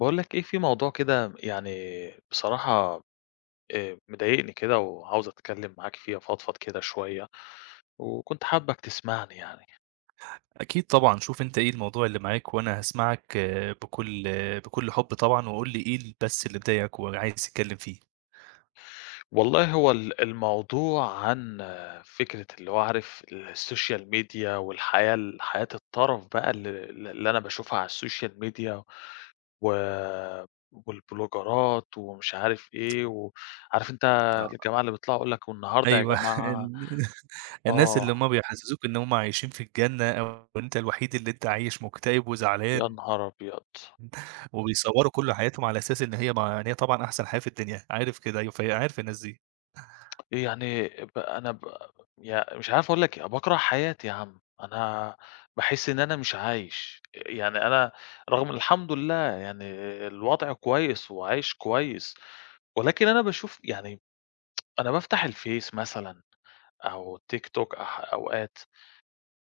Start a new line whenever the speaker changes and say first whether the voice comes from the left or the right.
left: باقول لك إيه، في موضوع كده، يعني بصراحة مضايقني كده وعاوز أتكلّم معاك فيه، أفضفض كده شوية، وكنت حابّك تسمعني يعني.
right: أكيد طبعًا، شوف أنت إيه الموضوع اللي معاك وأنا هاسمعك بكل بكل حُب طبعًا، وقُل لي إيه بس اللي مضايقك وعايز تتكلّم فيه.
left: والله هو الموضوع عن فكرة، اللي هو عارف السوشيال ميديا، والحياة حياة الطرف بقى ال ال اللي أنا باشوفها على السوشيال ميديا و والبلوجرات ومش عارف إيه، وعارف أنت
right: آه،
left: الجماعة اللي بيطلعوا يقول لك والنهارده يا
right: أيوه
left: جماعة،
right: الناس اللي
left: آه،
right: هُم بيحسّسوك إن هُم عايشين في الجنة أو إن أنت الوحيد اللي أنت عايش مُكتئب
left: يا
right: وزعلان،
left: نهار أبيض!
right: وبيصوّروا كل حياتهم على أساس إن هي ما إن هي طبعًا أحسن حياة في الدنيا، عارف كده، أيوه، ف عارف الناس دي.
left: يعني ب أنا ب يع مش عارف أقول لك إيه، باكره حياتي يا عم. أنا باحس إن أنا مش عايش، يعني أنا رغم الحمد لله، يعني الوضع كويس وعايش كويس، ولكن أنا باشوف يعني، أنا بافتح الفيس مثلًا أو التيك توك أوقات،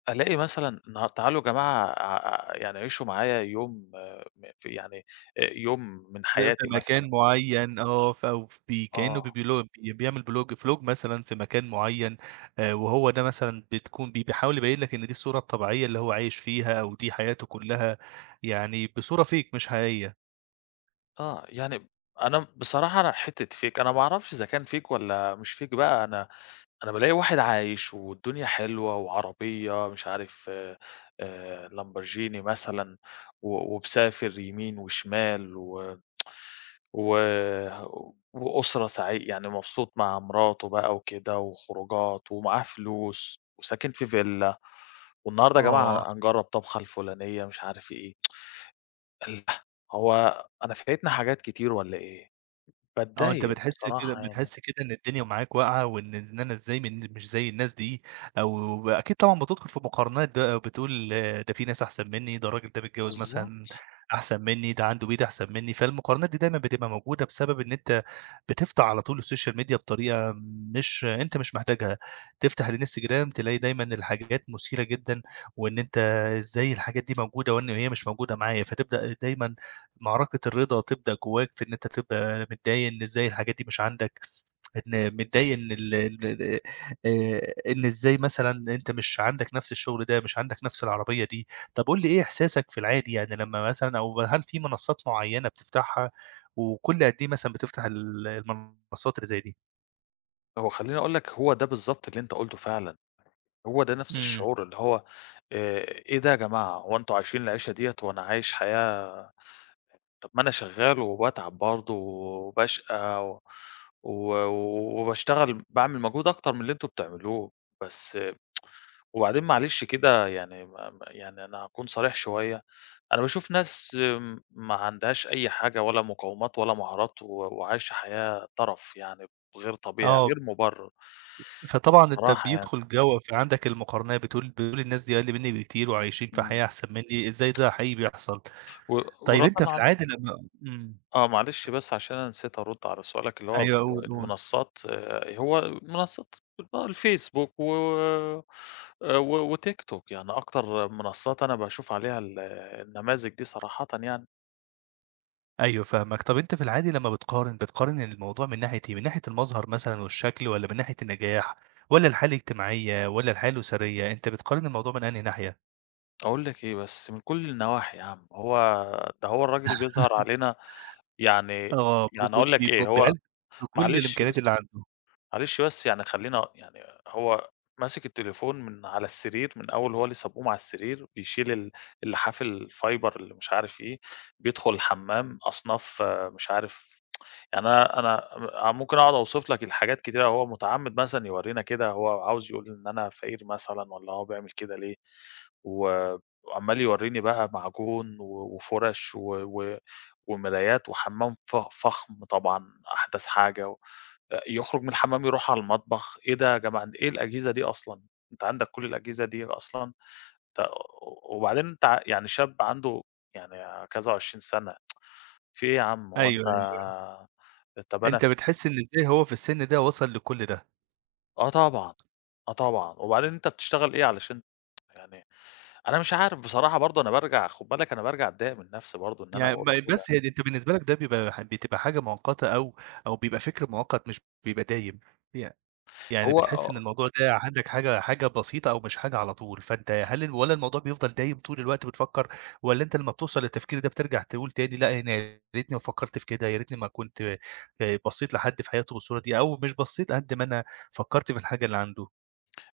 left: ألاقي مثلًا تعالوا يا جماعة، يعني عيشوا معايا يوم، آه، م في يعني يوم من
right: في
left: حياتي مثلًا.
right: مكان معيّن، آه، ف وف بي كإنه
left: آه.
right: ببلو بي بيعمل بلوج فلوج مثلًا في مكان معيّن. وهو ده مثلًا بتكون بي بيحاول يبيّن لك إن دي الصورة الطبيعية اللي هو عايش فيها أو دي حياته كلّها، يعني بصورة fake مش حقيقية.
left: آه، يعني أنا بصراحة أنا حتّة fake، أنا ما أعرفش إذا كان fake والّا مش fake بقى. أنا بالاقي واحد عايش والدنيا حلوة وعربية مش عارف، لامبورجيني مثلًا، ومسافر يمين وشمال و و وأسرة يعني مبسوط مع مراته بقى وكده وخروجات ومعاه فلوس وساكن في فيلا، والنهارده يا
right: آه.
left: جماعة هنجرّب طبخة الفلانية، مش عارف إيه. الله! هو أنا فايتنا حاجات كتير والّا إيه؟
right: آه، أنت
left: باتضايق
right: بتحس كده
left: بصراحة يعني.
right: بتحس كده إن الدنيا معاك واقعة، وإن أنا إزاي مش زي الناس دي، أو أكيد طبعًا بتدخل في مقارنات بقى وبتقول ده في ناس أحسن منّي، ده الراجل ده متجوّز مثلًا
left: بالضبط.
right: أحسن منّي، ده عنده بيت أحسن منّي. فالمقارنات دي دايمًا بتبقى موجودة بسبب إن أنت بتفتح على طول السوشيال ميديا بطريقة مش محتاجها. تفتح الإنستجرام تلاقي دايمًا الحاجات مثيرة جدًا، وإن أنت إزاي الحاجات دي موجودة وإن هي مش موجودة معايا، فتبدأ دايمًا معركة الرضا تبدأ جواك في إن أنت تبقى متضايق إن إزاي الحاجات دي مش عندك، إن متضايق إن ال ال إن إزاي مثلًا أنت مش عندك نفس الشغل ده، مش عندك نفس العربية دي. طب قُل لي إيه إحساسك في العادي يعني لمّا مثلًا، أو هل في منصات معيّنة بتفتحها، وكل قد إيه مثلًا بتفتح المنصات اللي زي دي؟
left: هو خلّيني أقول لك، هو ده بالضبط اللي أنت قُلته فعلًا، هو ده نفس
right: إمم.
left: الشعور، اللي هو إيه ده يا جماعة، هو أنتم عايشين العيشة ديّة وأنا عايش حياة. طب ما أنا شغّال وباتعب برضه وباشقى و و وباشتغل باعمل مجهود أكتر من اللي أنتم بتعملوه، بس. وبعدين معلش كده، يعني ما ما يعني أنا هاكون صريح شوية، أنا باشوف ناس ما عندهاش أي حاجة ولا مقاومات ولا مهارات وعايشة حياة تَرَف، يعني غير طبيعي،
right: آه.
left: غير مُبرر.
right: فطبعًا أنت
left: بصراحة يعني.
right: بيدخل جَوَّ فعندك المقارنة، بتقول الناس دي أقل مني بكتير وعايشين في
left: إمم.
right: حياة أحسن مني، إزاي ده حقيقي بيحصل؟
left: و
right: طيب
left: ورَدًا
right: أنت في
left: على
right: العادي لمّا
left: آه معلش بس عشان أنا نسيت أرُد على سؤالك، اللي هو
right: أيوه قُل، قُل.
left: المنصات، هو المنصات، الفيسبوك و آآ و وتيك توك، يعني أكتر منصات أنا باشوف عليها النماذج دي صراحةً يعني.
right: أيوه فاهمك. طب أنت في العادي لمّا بتقارن، بتقارن الموضوع من ناحية إيه؟ من ناحية المظهر مثلًا والشكل، والّا من ناحية النجاح والّا الحالة الاجتماعية والّا الحياة الأسرية؟ أنت بتقارن الموضوع من أنهي ناحية؟
left: أقول لك إيه، بس من كل النواحي يا عم. هو ده هو الراجل بيظهر علينا يعني
right: آه، ب
left: يعني
right: ب
left: أقول
right: ب
left: لك إيه،
right: ب بعلم بكل
left: معلش
right: الإمكانيات
left: بس
right: اللي عنده.
left: معلش بس يعني، خلّينا يعني، هو ماسك التليفون من على السرير من أول، هو لسه بيقوم على السرير، بيشيل اللحاف الفايبر اللي مش عارف إيه، بيدخل الحمّام أصناف، مش عارف يعني. أنا ممكن أقعد أوصف لك الحاجات كتيرة، هو متعمّد مثلًا يورّينا كده، هو عاوز يقول إن أنا فقير مثلًا، والّا هو بيعمل كده ليه، و وعمّال يورّيني بقى معجون وفُرَش و و ومرايات وحمّام فخم طبعًا، أحدث حاجة، و يخرج من الحمّام يروح على المطبخ. إيه ده يا جماعة، إيه الأجهزة دي أصلًا! أنت عندك كل الأجهزة دي أصلًا! ت وبعدين أنت، يعني شاب عنده يعني كذا و20 سَنة، في إيه يا عم، هو أنت؟
right: أيوه، أيوه.
left: طَب
right: أنت بتحس إن إزاي هو في السن ده وصل لكل ده.
left: آه طبعًا. آه طبعًا. وبعدين أنت بتشتغل إيه علشان يعني. أنا مش عارف بصراحة برضه، أنا بارجع، خُد بالك، أنا بارجع أتضايق من نَفْسي برضه إن أنا
right: يعني
left: باقول كده.
right: بس هي دي، أنت بالنسبة لك ده بيبقى ح بتبقى حاجة مؤقتة، أو أو بيبقى فكر مؤقت مش بيبقى دايم. ي يعني
left: هو
right: بتحس إن
left: آه،
right: الموضوع ده عندك حاجة بسيطة أو مش حاجة على طول، فأنت هل والّا الموضوع بيفضل دايم طول الوقت بتفكّر، والّا أنت لمّا بتوصل للتفكير ده بترجع تقول تاني: لأ أنا يا ريتني ما فكّرت في كده، يا ريتني ما كنت بصّيت لحد في حياته بالصورة دي، أو مش بصّيت قد ما أنا فكّرت في الحاجة اللي عنده؟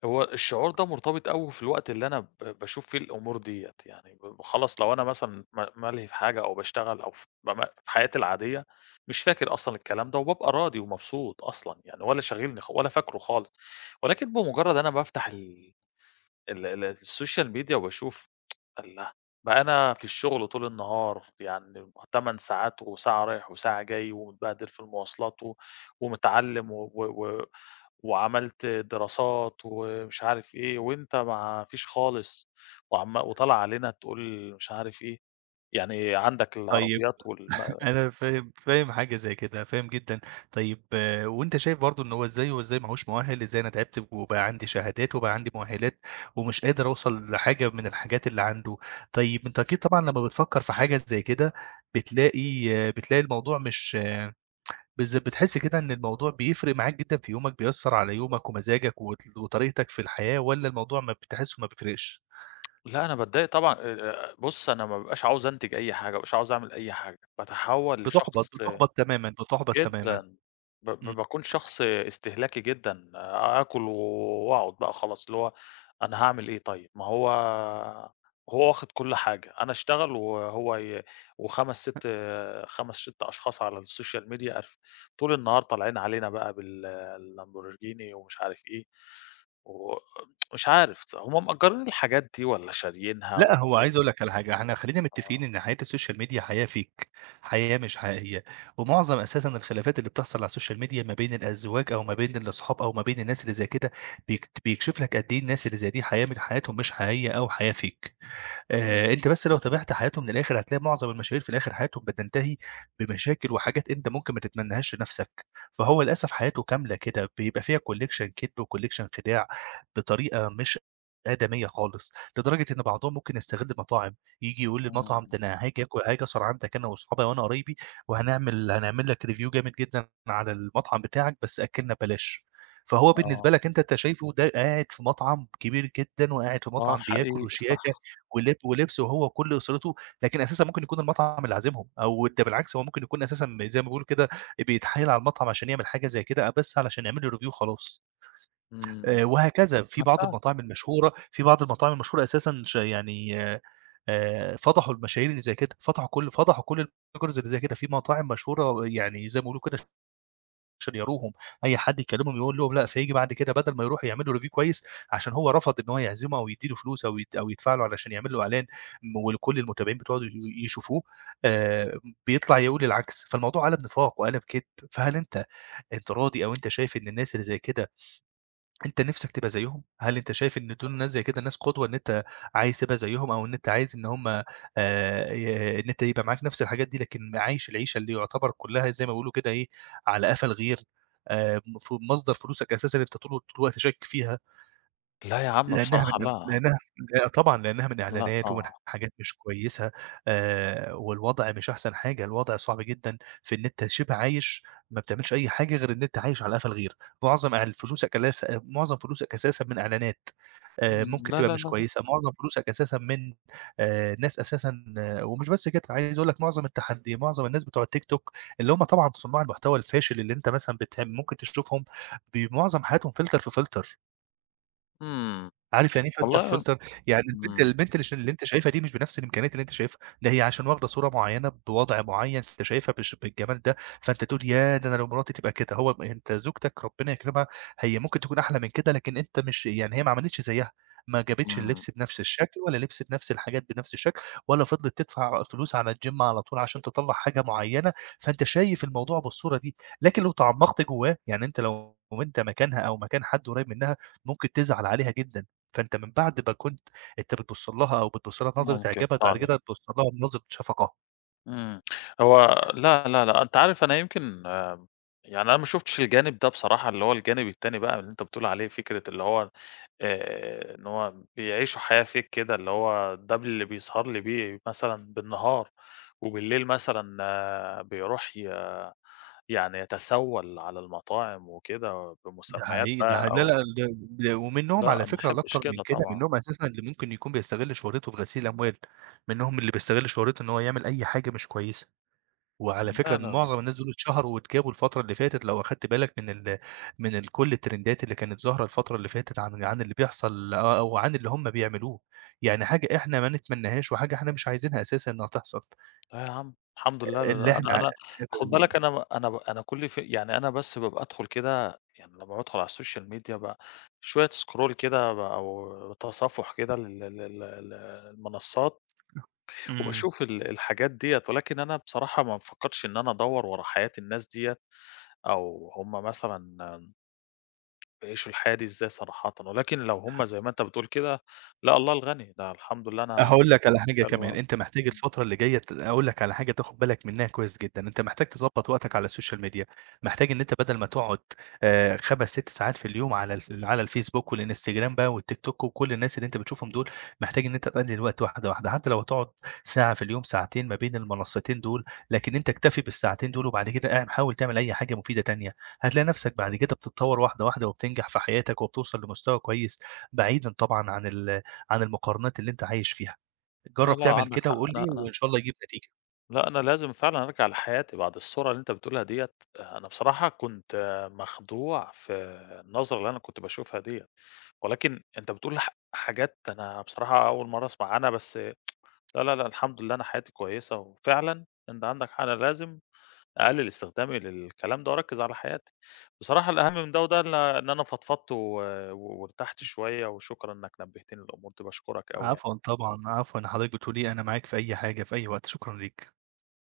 left: هو الشعور ده مرتبط أوي في الوقت اللي أنا باشوف فيه الأمور ديّة، يعني خلاص، لو أنا مثلًا مَلهي في حاجة أو باشتغل أو ف بم في حياتي العادية، مش فاكر أصلًا الكلام ده، وبابقى راضي ومبسوط أصلًا يعني، ولا شاغلني ولا فاكره خالص، ولكن بمُجرّد أنا بافتح ال ال ال السوشيال ميديا وباشوف الله! بقى أنا في الشغل طول النهار، يعني 8 ساعات، وساعة رايح وساعة جاي، ومتبهدل في المواصلات ومتعلّم و و و وعملت دراسات، ومش عارف إيه، وأنت ما فيش خالص، وطالع علينا تقول مش عارف إيه، يعني عندك
right: طيب،
left: العربيات
right: أنا فاهم،
left: إمم.
right: فاهم حاجة زي كده، فاهم جدًا. طيب آه، وأنت شايف برضه إن هو إزاي ما هوش مؤهّل، إزاي أنا تعبت وبقى عندي شهادات وبقى عندي مؤهّلات ومش قادر أوصل لحاجة من الحاجات اللي عنده. طيب، أنت أكيد طبعًا لمّا بتفكّر في حاجة زي كده بتلاقي آه، بتلاقي الموضوع مش بتحس كده إن الموضوع بيفرق معاك جدًا في يومك، بيأثّر على يومك ومزاجك وطريقتك في الحياة، والّا الموضوع ما بتحسّه ما بيفرقش؟
left: لأ، أنا باتضايق طبعًا. بُص، أنا ما بابقاش عاوز أنتج أي حاجة، ما بابقاش عاوز أعمل أي حاجة، باتحوّل
right: بتُحبط
left: لشخص،
right: بتُحبط تمامًا، بتُحبط تمامًا.
left: جدًا، ب ب
right: إمم.
left: باكون شخص استهلاكي جدًا، آكل وأقعد بقى خلاص، اللي هو أنا هاعمل إيه طيب؟ ما هو، هو واخد كل حاجة، أنا أشتغل وهو، و5 6 5 6 أشخاص على السوشيال ميديا، طول النهار طالعين علينا بقى باللامبورجيني ومش عارف إيه، ومش عارف هم مأجرين الحاجات دي والّا شاريينها
right: لأ،
left: والّا
right: هو
left: إيه؟
right: عايز أقول لك على حاجة: إحنا خلّينا متّفقين
left: آه.
right: إن حياة السوشيال ميديا حياة fake، حياة مش حقيقية. ومعظم أساسًا الخلافات اللي بتحصل على السوشيال ميديا ما بين الأزواج أو ما بين الأصحاب أو ما بين الناس اللي زي كده، بيكشف لك قد إيه الناس اللي زي دي حياة من حياتهم مش حقيقية أو حياة fake.
left: إمم.
right: أنت بس لو تابعت حياتهم للآخر هتلاقي معظم المشاهير في الآخر حياتهم بتنتهي بمشاكل وحاجات أنت ممكن ما تتمناهاش لنفسك. فهو للأسف حياته كاملة كده، بيبقى فيها collection كدب وcollection خداع بطريقة مش آدمية خالص، لدرجة إن بعضهم ممكن يستغل المطاعم. ييجي يقول
left: إمم.
right: للمطعم: ده أنا هاجي آكل هاجي أسهر عندك أنا وأصحابي وأنا قرايبي، وهنعمل لك review جامد جدًا على المطعم بتاعك بس أكلنا ببلاش. فهو
left: آه.
right: بالنسبة لك، أنت شايفه ده قاعد في مطعم كبير جدًا وقاعد في
left: آه،
right: مطعم بياكل
left: حقيقي
right: وشياكة
left: صح.
right: ولبس وهو وكل أسرته، لكن أساسًا ممكن يكون المطعم اللي عازمهم، أو ده بالعكس، هو ممكن يكون أساسًا زي ما بيقولوا كده بيتحايل على المطعم عشان يعمل حاجة زي كده بس علشان يعمل له review وخلاص.
left: إمم.
right: وهكذا.
left: أنا فعلًا.
right: في بعض المطاعم المشهورة أساسًا ش يعني فضحوا المشاهير اللي زي كده، فضحوا كل البلوجرز اللي زي كده. في مطاعم مشهورة يعني زي ما بيقولوا كده شريروهم، أي حد يكلمهم يقول لهم لأ، فييجي بعد كده بدل ما يروحوا يعملوا review كويس، عشان هو رفض إن هو يعزمه أو يدّي له فلوس أو يت أو يدفع له علشان يعمل له إعلان، وكل المتابعين بتوعه يشوفوه، آآ بيطلع يقول العكس. فالموضوع قلب نفاق وقلب كدب. فهل أنت راضي، أو أنت شايف إن الناس اللي زي كده أنت نِفْسك تبقى زيّهم؟ هل أنت شايف إن دول ناس زي كده ناس قدوة، إن أنت عايز تبقى زيّهم، أو إن أنت عايز إن هم ي إن أنت يبقى معاك نَفْس الحاجات دي لكن عايش العيشة اللي يُعتبر كُلّها زي ما بيقولوا كده إيه، على قفا الغير؟ ف مصدر فلوسك أساسًا أنت طول الوقت شاكك فيها،
left: لا يا عم،
right: لإنّها من
left: بصراحة لأ.
right: لإنّها لأ طبعًا، لإنّها من
left: لأ
right: إعلانات ومن
left: طبعًا.
right: حاجات مش كويسة. والوضع مش أحسن حاجة، الوضع صعب جدًا في إن أنت شِبه عايش، ما بتعملش أي حاجة غير إن أنت عايش على قفا الغير. معظم فلوسك أساسًا من إعلانات
left: إمم.
right: ممكن
left: لا،
right: تبقى
left: لا،
right: مش
left: لا، لا.
right: كويسة. معظم فلوسك أساسًا من ناس أساسًا. ومش بس كده، عايز أقول لك: معظم الناس بتوع التيك توك اللي هم طبعًا صُناع المحتوى الفاشل اللي أنت مثلًا ممكن تشوفهم معظم حياتهم فلتر في فلتر.
left: إمم.
right: عارف يعني إيه filter
left: والله.
right: filter، يعني البنت
left: إمم.
right: البنت اللي اللي أنت شايفها دي مش بنفس الإمكانيات اللي أنت شايفها، ده هي عشان واخدة صورة معيّنة بوضع معيّن أنت شايفها بالجمال ده. فأنت تقول ياه! ده أنا لو مراتي تبقى كده، هو أنت زوجتك ربنا يكرمها هي ممكن تكون أحلى من كده، لكن أنت مش، يعني هي ما عملتش زيّها، ما جابتش
left: إمم.
right: اللبس بنفس الشكل ولا لبست نفس الحاجات بنفس الشكل، ولا فضلت تدفع فلوس على الgym على طول عشان تطلّع حاجة معيّنة. فأنت شايف الموضوع بالصورة دي، لكن لو تعمقت جواه، يعني أنت لو أنت مكانها أو مكان حد قريب منها، ممكن تزعل عليها جدًا. فأنت من بعد ما كنت أنت بتبُص لها بنظرة
left: ممكن
right: إعجاب، بعد
left: فعلًا.
right: كده بتبُص لها بنظرة شفقة.
left: إمم. هو لا، لا، لا، أنت عارف، أنا يمكن، يعني أنا ما شُفتش الجانب ده بصراحة، اللي هو الجانب التاني بقى، اللي أنت بتقول عليه، فكرة اللي هو إن هو بيعيشوا حياة fake كده، اللي هو ده اللي بيسهر لي بيه مثلًا بالنهار، وبالليل مثلًا، بيروح يعني يتسول على المطاعم وكده
right: ده
left: بمسميات
right: حقيقي، ده ح
left: بقى
right: لا،
left: أو.
right: لأ، ده ده ومنهم
left: لأ،
right: على
left: ما
right: فكرة اللي
left: احبش
right: أكتر من
left: كده
right: كده،
left: طبعًا.
right: منهم أساسًا اللي ممكن يكون بيستغل شهرته في غسيل الأموال، منهم اللي بيستغل شهرته إن هو يعمل أي حاجة مش كويسة. وعلى فكرة
left: لا،
right: إن
left: لا، لا.
right: معظم الناس دول اتشهروا واتجابوا الفترة اللي فاتت، لو أخدت بالك من ال من ال كل الترندات اللي كانت ظاهرة الفترة اللي فاتت عن اللي بيحصل آه، أو عن اللي هم بيعملوه، يعني حاجة إحنا ما نتمناهاش وحاجة إحنا مش عايزينها أساسًا إنها تحصل.
left: لا يا عم، الحمد لله. لا،
right: اللي
left: لا، أنا
right: إحنا
left: أنا خُد
right: بالض
left: بالك، أنا ب أنا ب أنا كل ف يعني أنا بس بابقى أدخل كده يعني، لمّا بادخل على الSocial media شوية scroll كده أو تصفُّح كده لل لل لل للمنصات
right: إمم.
left: وباشوف الحاجات ديّة، ولكن أنا بصراحة ما بافكّرش إن أنا أدوّر ورا حياة الناس ديّة، أو هم مثلًا بيعيشوا الحياة دي إزاي صراحةً، ولكن لو هم زي ما أنت بتقول كده، لا، الله الغني، ده الحمد لله أنا.
right: هاقول لك على حاجة
left: حلو
right: كمان،
left: أوي.
right: أنت محتاج الفترة اللي جاية أقول لك على حاجة تاخد بالك منها كويس جدًا، أنت محتاج تضبّط وقتك على السوشيال ميديا، محتاج إن أنت بدل ما تقعد 5، 6 ساعات في اليوم على الفيسبوك والإنستجرام بقى والتيك توك وكل الناس اللي أنت بتشوفهم دول، محتاج إن أنت تقلل الوقت واحدة، واحدة. حتى لو هتقعد ساعة في اليوم، ساعتين ما بين المنصتين دول، لكن أنت اكتفي بالساعتين دول وبعد كده حاول تعمل أي حاجة مفيدة تانية، هتلاقي نفسك بعد كده بتتطور واحدة، واحدة وبتنجح في حياتك وبتوصل لمستوى كويس، بعيدًا طبعًا عن عن المقارنات اللي أنت عايش فيها.
left: لا،
right: جرّب
left: لأ،
right: تعمل
left: عندك
right: كده
left: حق.
right: وقُل
left: أنا
right: لي
left: أنا
right: وإن شاء الله يجيب نتيجة.
left: لأ، أنا لازم فعلًا أرجع لحياتي بعد الصورة اللي أنت بتقولها ديّة. أنا بصراحة كنت مخدوع في النظرة اللي أنا كنت باشوفها ديّة، ولكن أنت بتقول حاجات، أنا بصراحة أول مرّة أسمع عنها، بس لا، لا، لأ، الحمد لله أنا حياتي كويسة، وفعلًا أنت عندك حق، أنا لازم أقلل استخدامي للكلام ده وأركّز على حياتي. بصراحة الأهم من ده وده إن أنا فضفضت وارتحت شوية، وشكرًا إنك نبهتني للأمور دي، باشكرك أوي
right: عفوًا
left: يعني.
right: طبعًا، عفوًا، حضرتك بتقول إيه، أنا معاك في أي حاجة في أي وقت، شكرًا ليك.